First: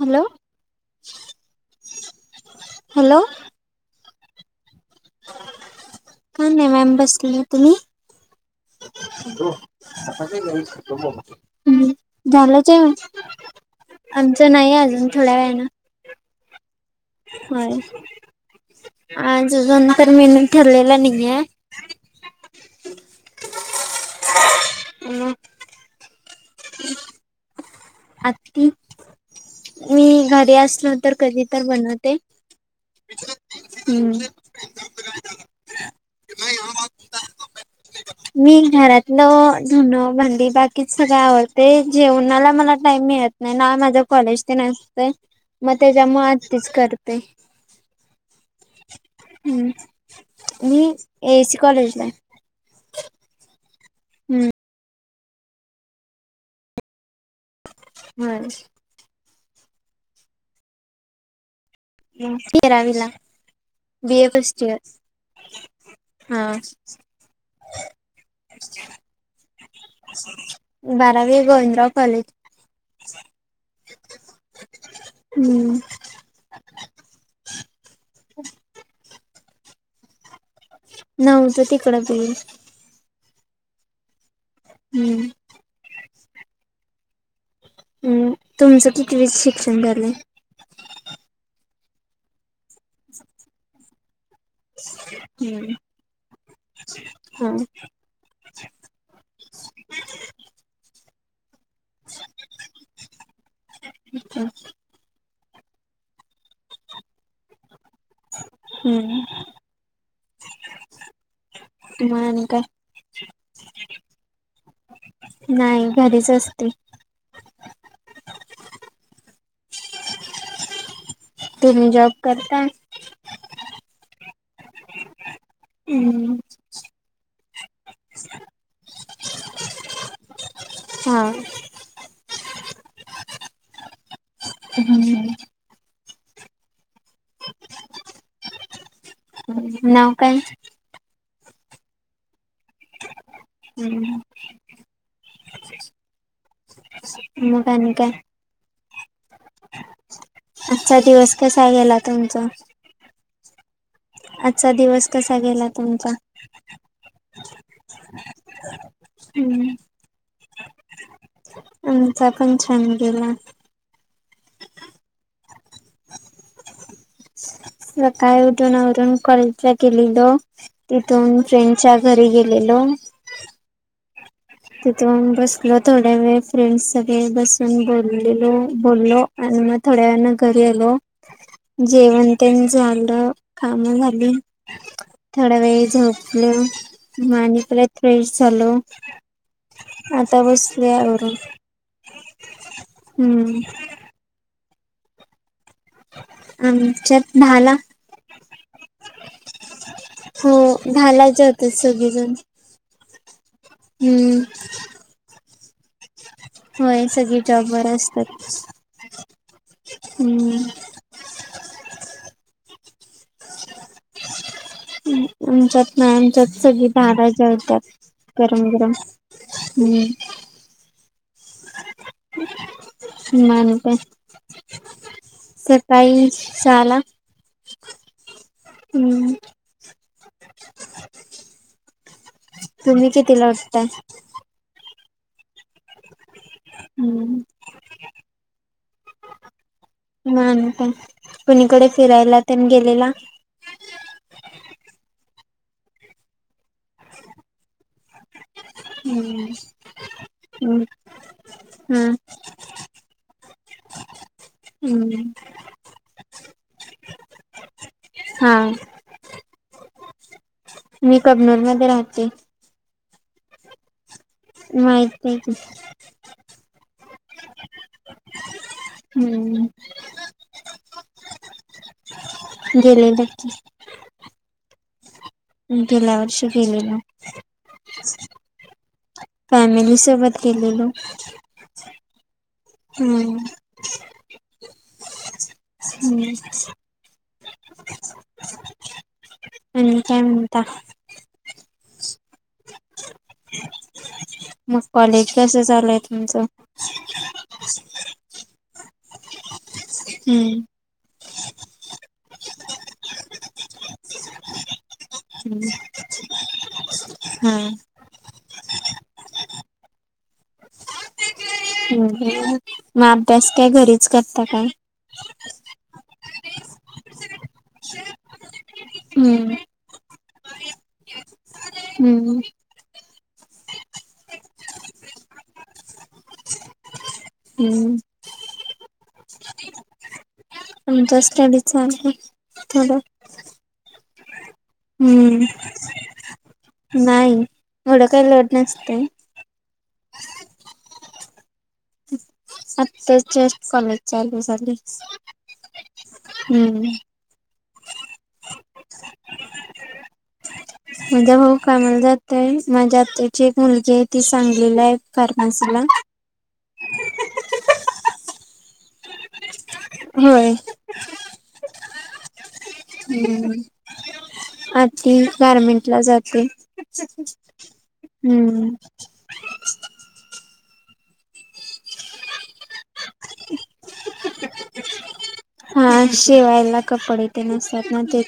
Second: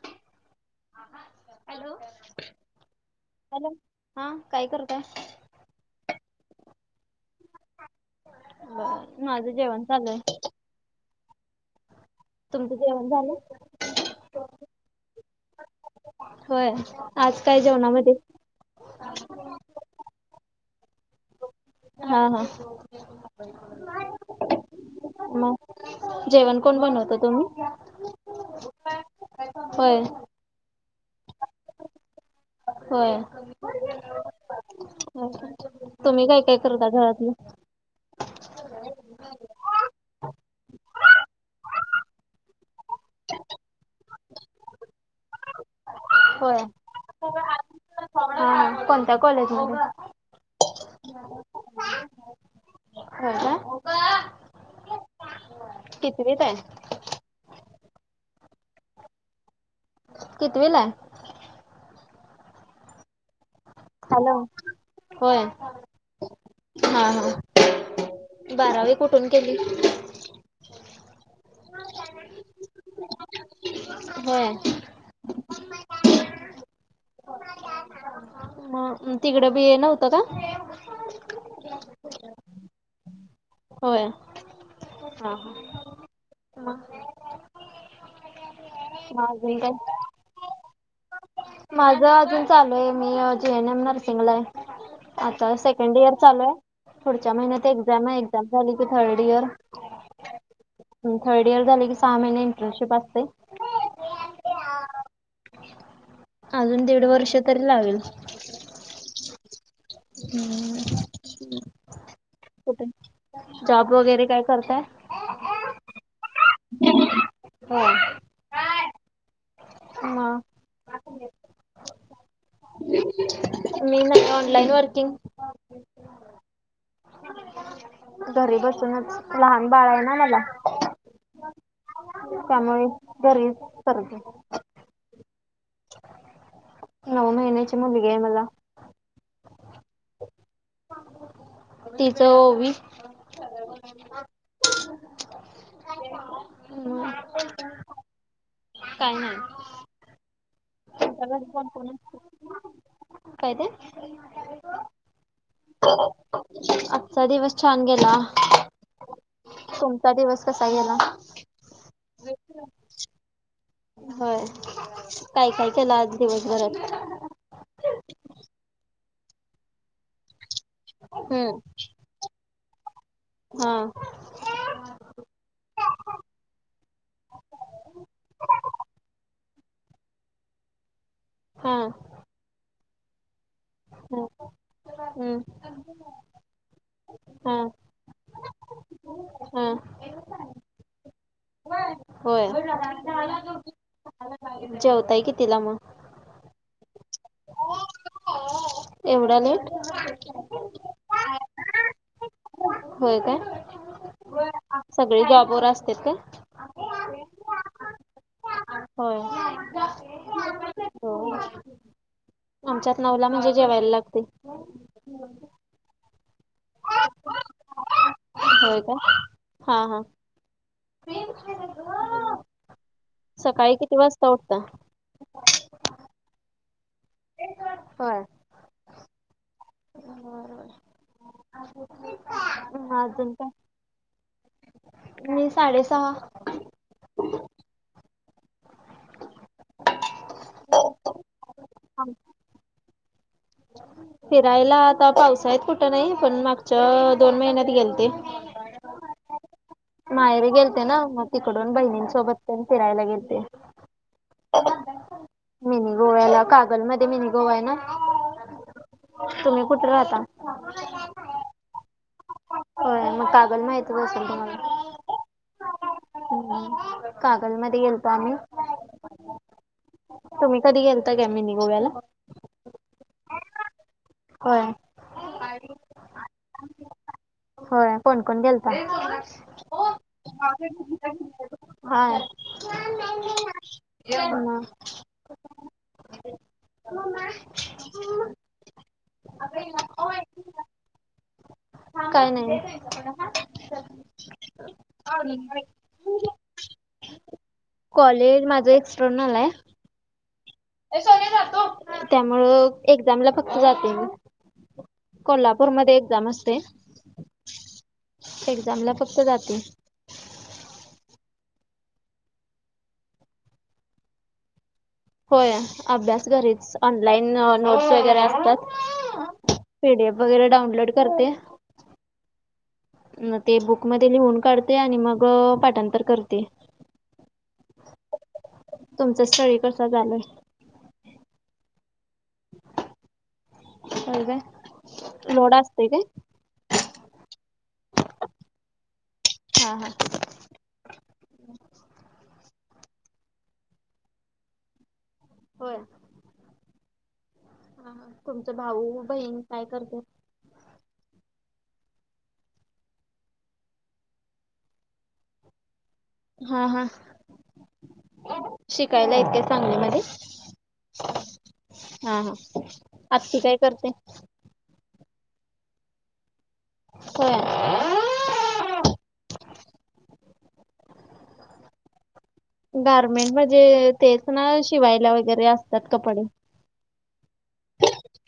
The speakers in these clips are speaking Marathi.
Hello hello. हॅलो हॅलो हा काय करतय काय नाही मॅम बसली तुम्ही बर हो माझं जेवण चालू आहे. आणतो झालंच तुमचं आहे म जेवण झालं? आमचं नाही अजून थोड्या वेळाला होय आज काय होय जेवणामध्ये? आज अजून तरर मी ठरलेला नाही आहेे हा हा मग म जेवण कोण बनवत तुम्ही आत्ती होय मी घरी असलो तर कधी तर बनवते होय हम्म तुम्ही काय काय करता घरातलं [inaudible] मी घरातलं धुणं भांडी बाकीच सगळ आवडते जेवणाला मला टाइम मिळत नाही ना माझ्या कॉलेज ते नसतय मग त्याच्या म होय. आत्तीच करते हा कोणत्या हम्म कॉलेजमध्ये मी एसी कॉलेजला हो का हम्म कितीती काय हम् किती वलाय हम्म, तेरावीला. B A hello, first year होय, हा हा. तू बारावी कुठून केली. बारावी, गोविंदराव कॉलेज. होय हम्म ह तिकड बी हे नव्हतं का ना उझं तिकडं बईल होय हम्म हा ह. अम तुमचं कितवीच काय शिक्षण झालंय. माझं अजून चालूये मी जे एन एम नर्सिंगलाय. आता हम्म सेकंड इयर चालूये, पुढच्या हा महिन्यात एक्झामे. झाली की थर्ड इयर, अन थर्ड इयर झाली की सहा महीने इंटर्नशिप असते. अच्छा [inaudible] अजून दीड वर्ष तरी लागल. हम्म. हम्म [inaudible] तूमा अनी काय? जॉब वगैरे काय करताय. नाय, घरीच असते. हो. मग तुम्ही जॉब करता. मीना ऑनलाईन वर्किंग, हम्म. घरी बसूनच, लहान बाळे ना मला. हा. त्यामुळे, घरी करते. हम्म. नऊ महिन्याची मुलगीये मला. नाव काय? तिचं ओवी. हम्म मग आनि काय. काय नाही. आजचा तुमच्या दिवस घरी कोण कसा कोण गेला असतं? तुमचा? काय ते. आजचा दिवस कसा गेला तुमचा? आजचा दिवस छान गेला. हम्म. तुमचा दिवस कसा गेला? अमचा छान गेला. होय. काय, काय केलं, आज दिवसभरात. सकाळी उठून, आवरून कॉलेजला गेलेलो. तिथून हम्म. फ्रेंडच्या घरी गेलेलो. हा. तिथून बसलो थोड्या वेळ फ्रेंड्स सगळे बसून बोललेलो बोललो. आणि मग थोड्या वेळानं घरी आलो हा. जेवण ते झालं. काम हम्म. झाली थोडा वेळ झोपलो हम्म. हा. आणि परत फ्रेश झालो. हा! आता बसलोय आवरून. होय, हम्म जेवताय कितिला मग? आमच्यात दाहाला एवढा लेट. दाराला जेवतात, सगळेजण. होय काय? हम्म. सगळे जॉबवर असत्यात काय? होय सगळे जॉब बर असतात. होय! हम्! हो. आमच्यात नवला म्हणजे जेवायला लागतय. आमच्यात नाय आमच्यात सगळी बाराला जेवतात. गरम होय गरम, काय? हा हा. हम! [inaudible] सकाळी नंतर किती वाजता उठता? सकाळी सहाला. होय. हम्म! बरोबर. तुम्ही अजून काय? कितीला उठताय? मी साडेसहा. हम्म! म आणि काय कुणीकडे फिरायला तेन गेलेला? फिरायला आता पावसाळ्यात कुठं नाही पण मागच्या दोन महिन्यात गेलते. हम्म! माहेरी हम्म गेलते ना, मग तिकडून हा बहिणींन सोबत तेन फिरायला गेलते. हम्म! मिनी गोव्याला कागल मध्ये मिनी गोवा आहे ना? हा तुम्ही कुठे राहता? मी कबनूर मध्ये राहते. होय मग कागल माहीतच असेल तुम्हाला? माहिताय की. कागल मध्ये गेलतो आम्ही. हम्म. तुम्ही कधी गेलता काय मिनी गोव्याला? गेलेली की. होय. गेल्या वर्षी गेलेलो. होय कोण कोण गेलता? फॅमिली सोबत गेलेलो हा! हम्म [inaudible] हम्म! आणि काय म्हणता? काय नाही. मग कॉलेज कस चालू आहे तुमचं? कॉलेज माझं एक्सर्नल आहे. हम्म. त्यामुळे एक्झामला फक्त जाते मी. कोल्हापूरमध्ये एक्झाम असते हा एक्झामला फक्त जाते. म अभ्यास काय घरीच करता काय? होय अभ्यास घरीच ऑनलाईन नोट्स वगैरे असतात. हम्म पी डी एफ वगैरे डाऊनलोड करते. हूं हूं म ते बुक मध्ये लिहून काढते आणि मग पाठांतर करते. हम्म! तुमचा स्टडी कस चालू आहे? आमचा स्टडी छान थोडं होय काय? हम्म, लोड असतोय काय? नाही एढं काही लोड नसतय. हा हा. आत्ताच जस्ट कॉलेज चालू झाली. होय. हूं हा तुमचे भाऊ बहीण काय करतात. माझा भाऊ कामाला जातोय माझ्या आत्याची एक मुलगी आहे ती सांगलीला आहे फार्मसीला हा हा शिकायला हाईत काय सांगलीमध्ये होय. हा हा आत्ती काय करते? ती गारमेंट ला जाते होय. हम्म गार्मेंट म्हणजे तेच ना शिवायला वगैर हा शिवायला कपडे तेनं असतात ना ते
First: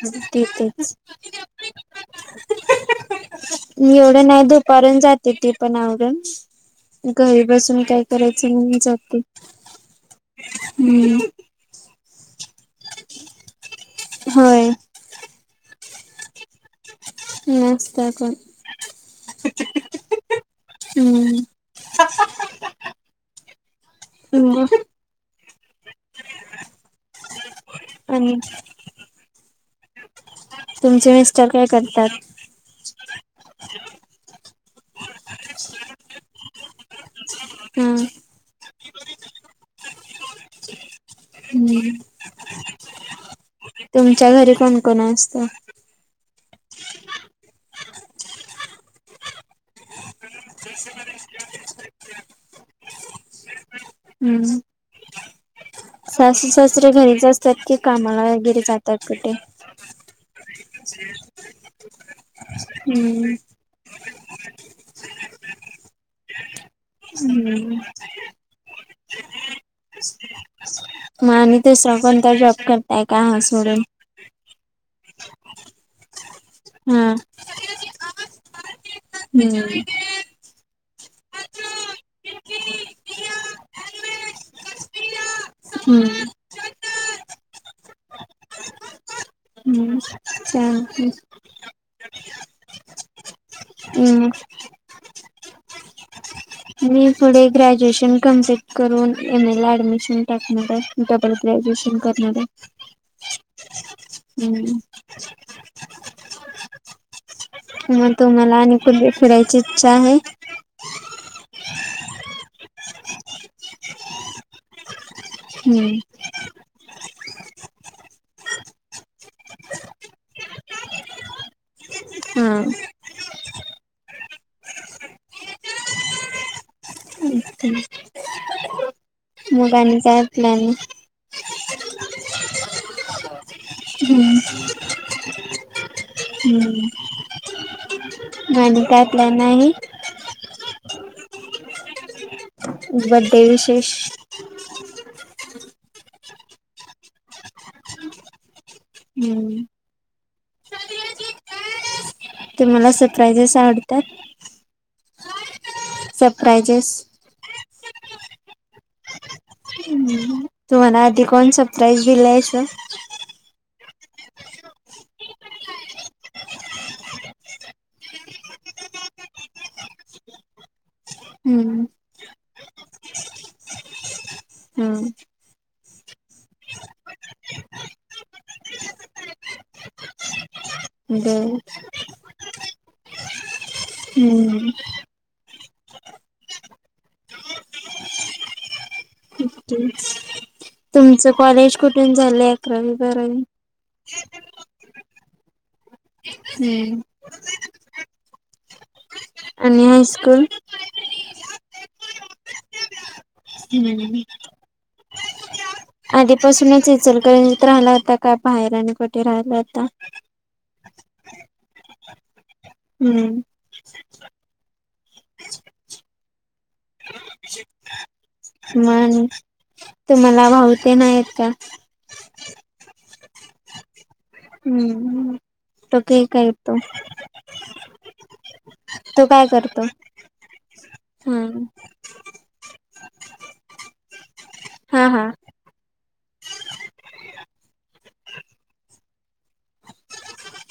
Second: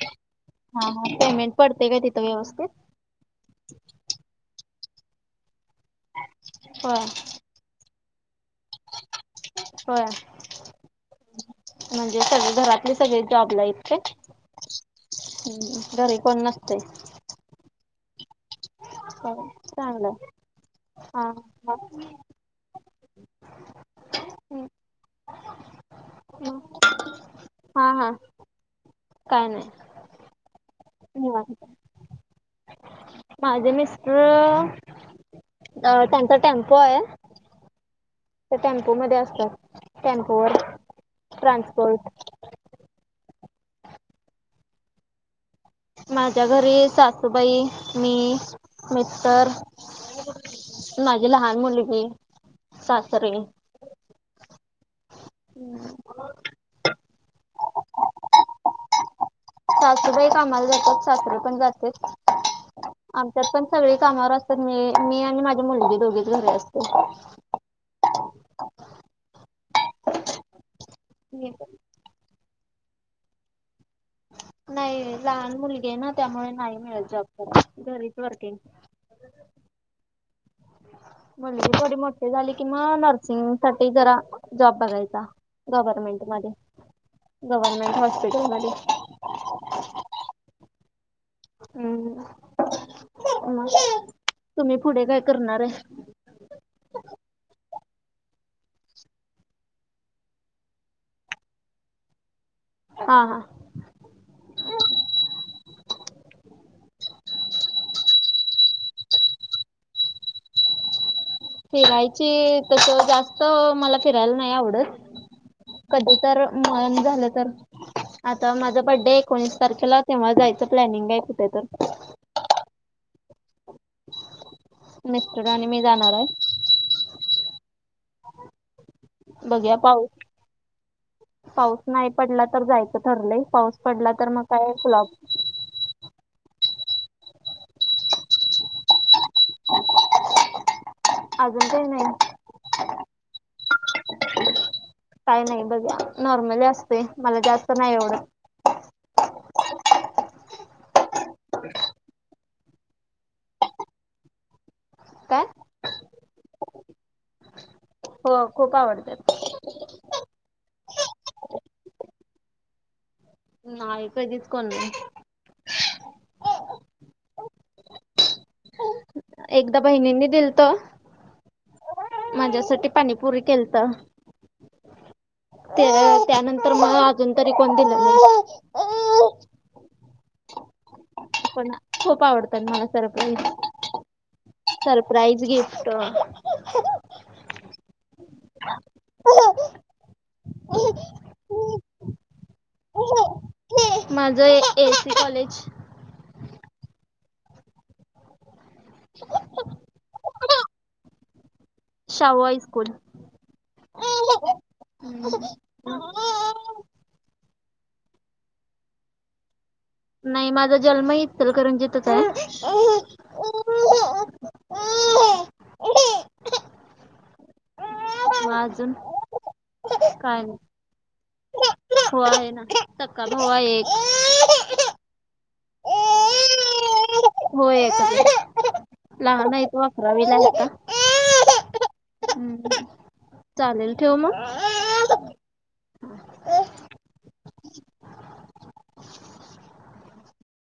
हा तिथेच हा पेमेंट पडते काय तिथं व्यवस्थीत एवढं नाही दुपारून जाते ती पण आवरून होय घरी बसून काय कारायच म्हणून जाते. होय. म्हणजे सगळे घरातले सगळे जॉबला हाईत काय? होय हम्म घरी कोण नसतय. नसतंय कोणं. चांगलंय हा हम्म [unintelligible] हा हा. [unintelligible] काय नाय. तुमचे मिस्टर काय करतात. माझे मिस्टर अ त्यांचा टेम्पो आहे. हा. ते टेम्पो मध्ये असतात टेम्पो वर ट्रान्सपोर्ट तुमच्या घरी कोणकोण असत. माझ्या घरी सासूबाई मी मिस्टर माझी लहान मुलगी सासरे हम्म सासू सासरे घरीच असतात की कामाला वगैरे जातात कुठे? सासूबाई कामाला जातात सासरे पण जातात हम्म आमच्यात पण सगळे कामावर असतात मी मी आणि माझी मुलगी दोघीच घरी असतो. हूं हूं म मी आणि दुसरा कोणता जॉब करताय का हा सोडून नाही लहान मुलगी हाय ना त्यामुळे नाही मिळत हा जॉब करायला घरीच वर्किंग हम्म मुलगी थोडी मोठी झाली की म नर्सिंग साठी जरा जॉब बघायचा. गव्हर्नमेंट मध्ये गव्हर्मेंट हॉस्पिटलमध्ये हम्म चालतंय हम्. मग हम्म तुम्ही पुढे काय करणार आहे? मी पुढे ग्रॅज्युएशन कंप्लीट करून एम ए ला ऍडमिशन टाकणार आहे. म ग्रॅज्युएशन करणारए. हा हा. हम्म. मग तुम्हाला आणि कुठ फिरायची इच्छा आहे. फिरायची तस जास्त मला फिरायला नाय आवडत हम्म कधी तर म नं झालं तर आता माझा बड्डे एकोणीस तारखेला तेव्हा जायचं प्लॅनिंग हाय कुठे तर हा मित्र आणि मी जाणार आहे. मग बघूया आणि पाऊस काय प्लॅनिंग? पाऊस नाही पडला तर जायचं ठरलंय. पाऊस पडला तर मग काय फ्लॉप. तुडुम टू हम्म. म आणि काय प्लॅन नाही? अजून काही नाही. बर्थ डे विशेष. काय नाही बघा. नॉर्मली असतय. मला जास्त नाही एवढं- हम्म. ह तुम्हाला सरप्राइजेस आवडतात? काय? सरप्रायजेस. हो. खूप आवडतात. ह्. तुम्हाला आधी कोणी सरप्राईज दिलय अस? नाही. कधीच कोणी नाही. एकदा बहिणींनी दिलत. हम्म. माझ्यासाठी पाणीपुरी केलत. हम्म. त्यानंतर मला अजून तरी कोण दिल नाही. बर पण खूप आवडतात मला सरप्राईज. हम्म सर- प्राईज गिफ्ट. तुमचं कॉलेज कुठून झालंय? अकरावी, बारावी. माझं ए एस सी कॉलेज. हम्म. आणि हायस्कूल? शाहू हायस्कूल. हम्म. हम्. आधीपासूनच इचलकरंजीत राहिला होता का? बाहेर आणि कुठे राहिला होता? नाही माझा जन्म इ हम्म - [inaudible] मग अजून नाही. काय तुम्हाला नाही भाऊ न ते आहेत का? हो आहे ना. सख्खा भाऊ आहे एक. हम्म. [unintelligible] होय का. तो काय लहानयेत हो करतो? अकरावीला आत्ता. हा हम्. चालेल ठेवू मग? हा हा.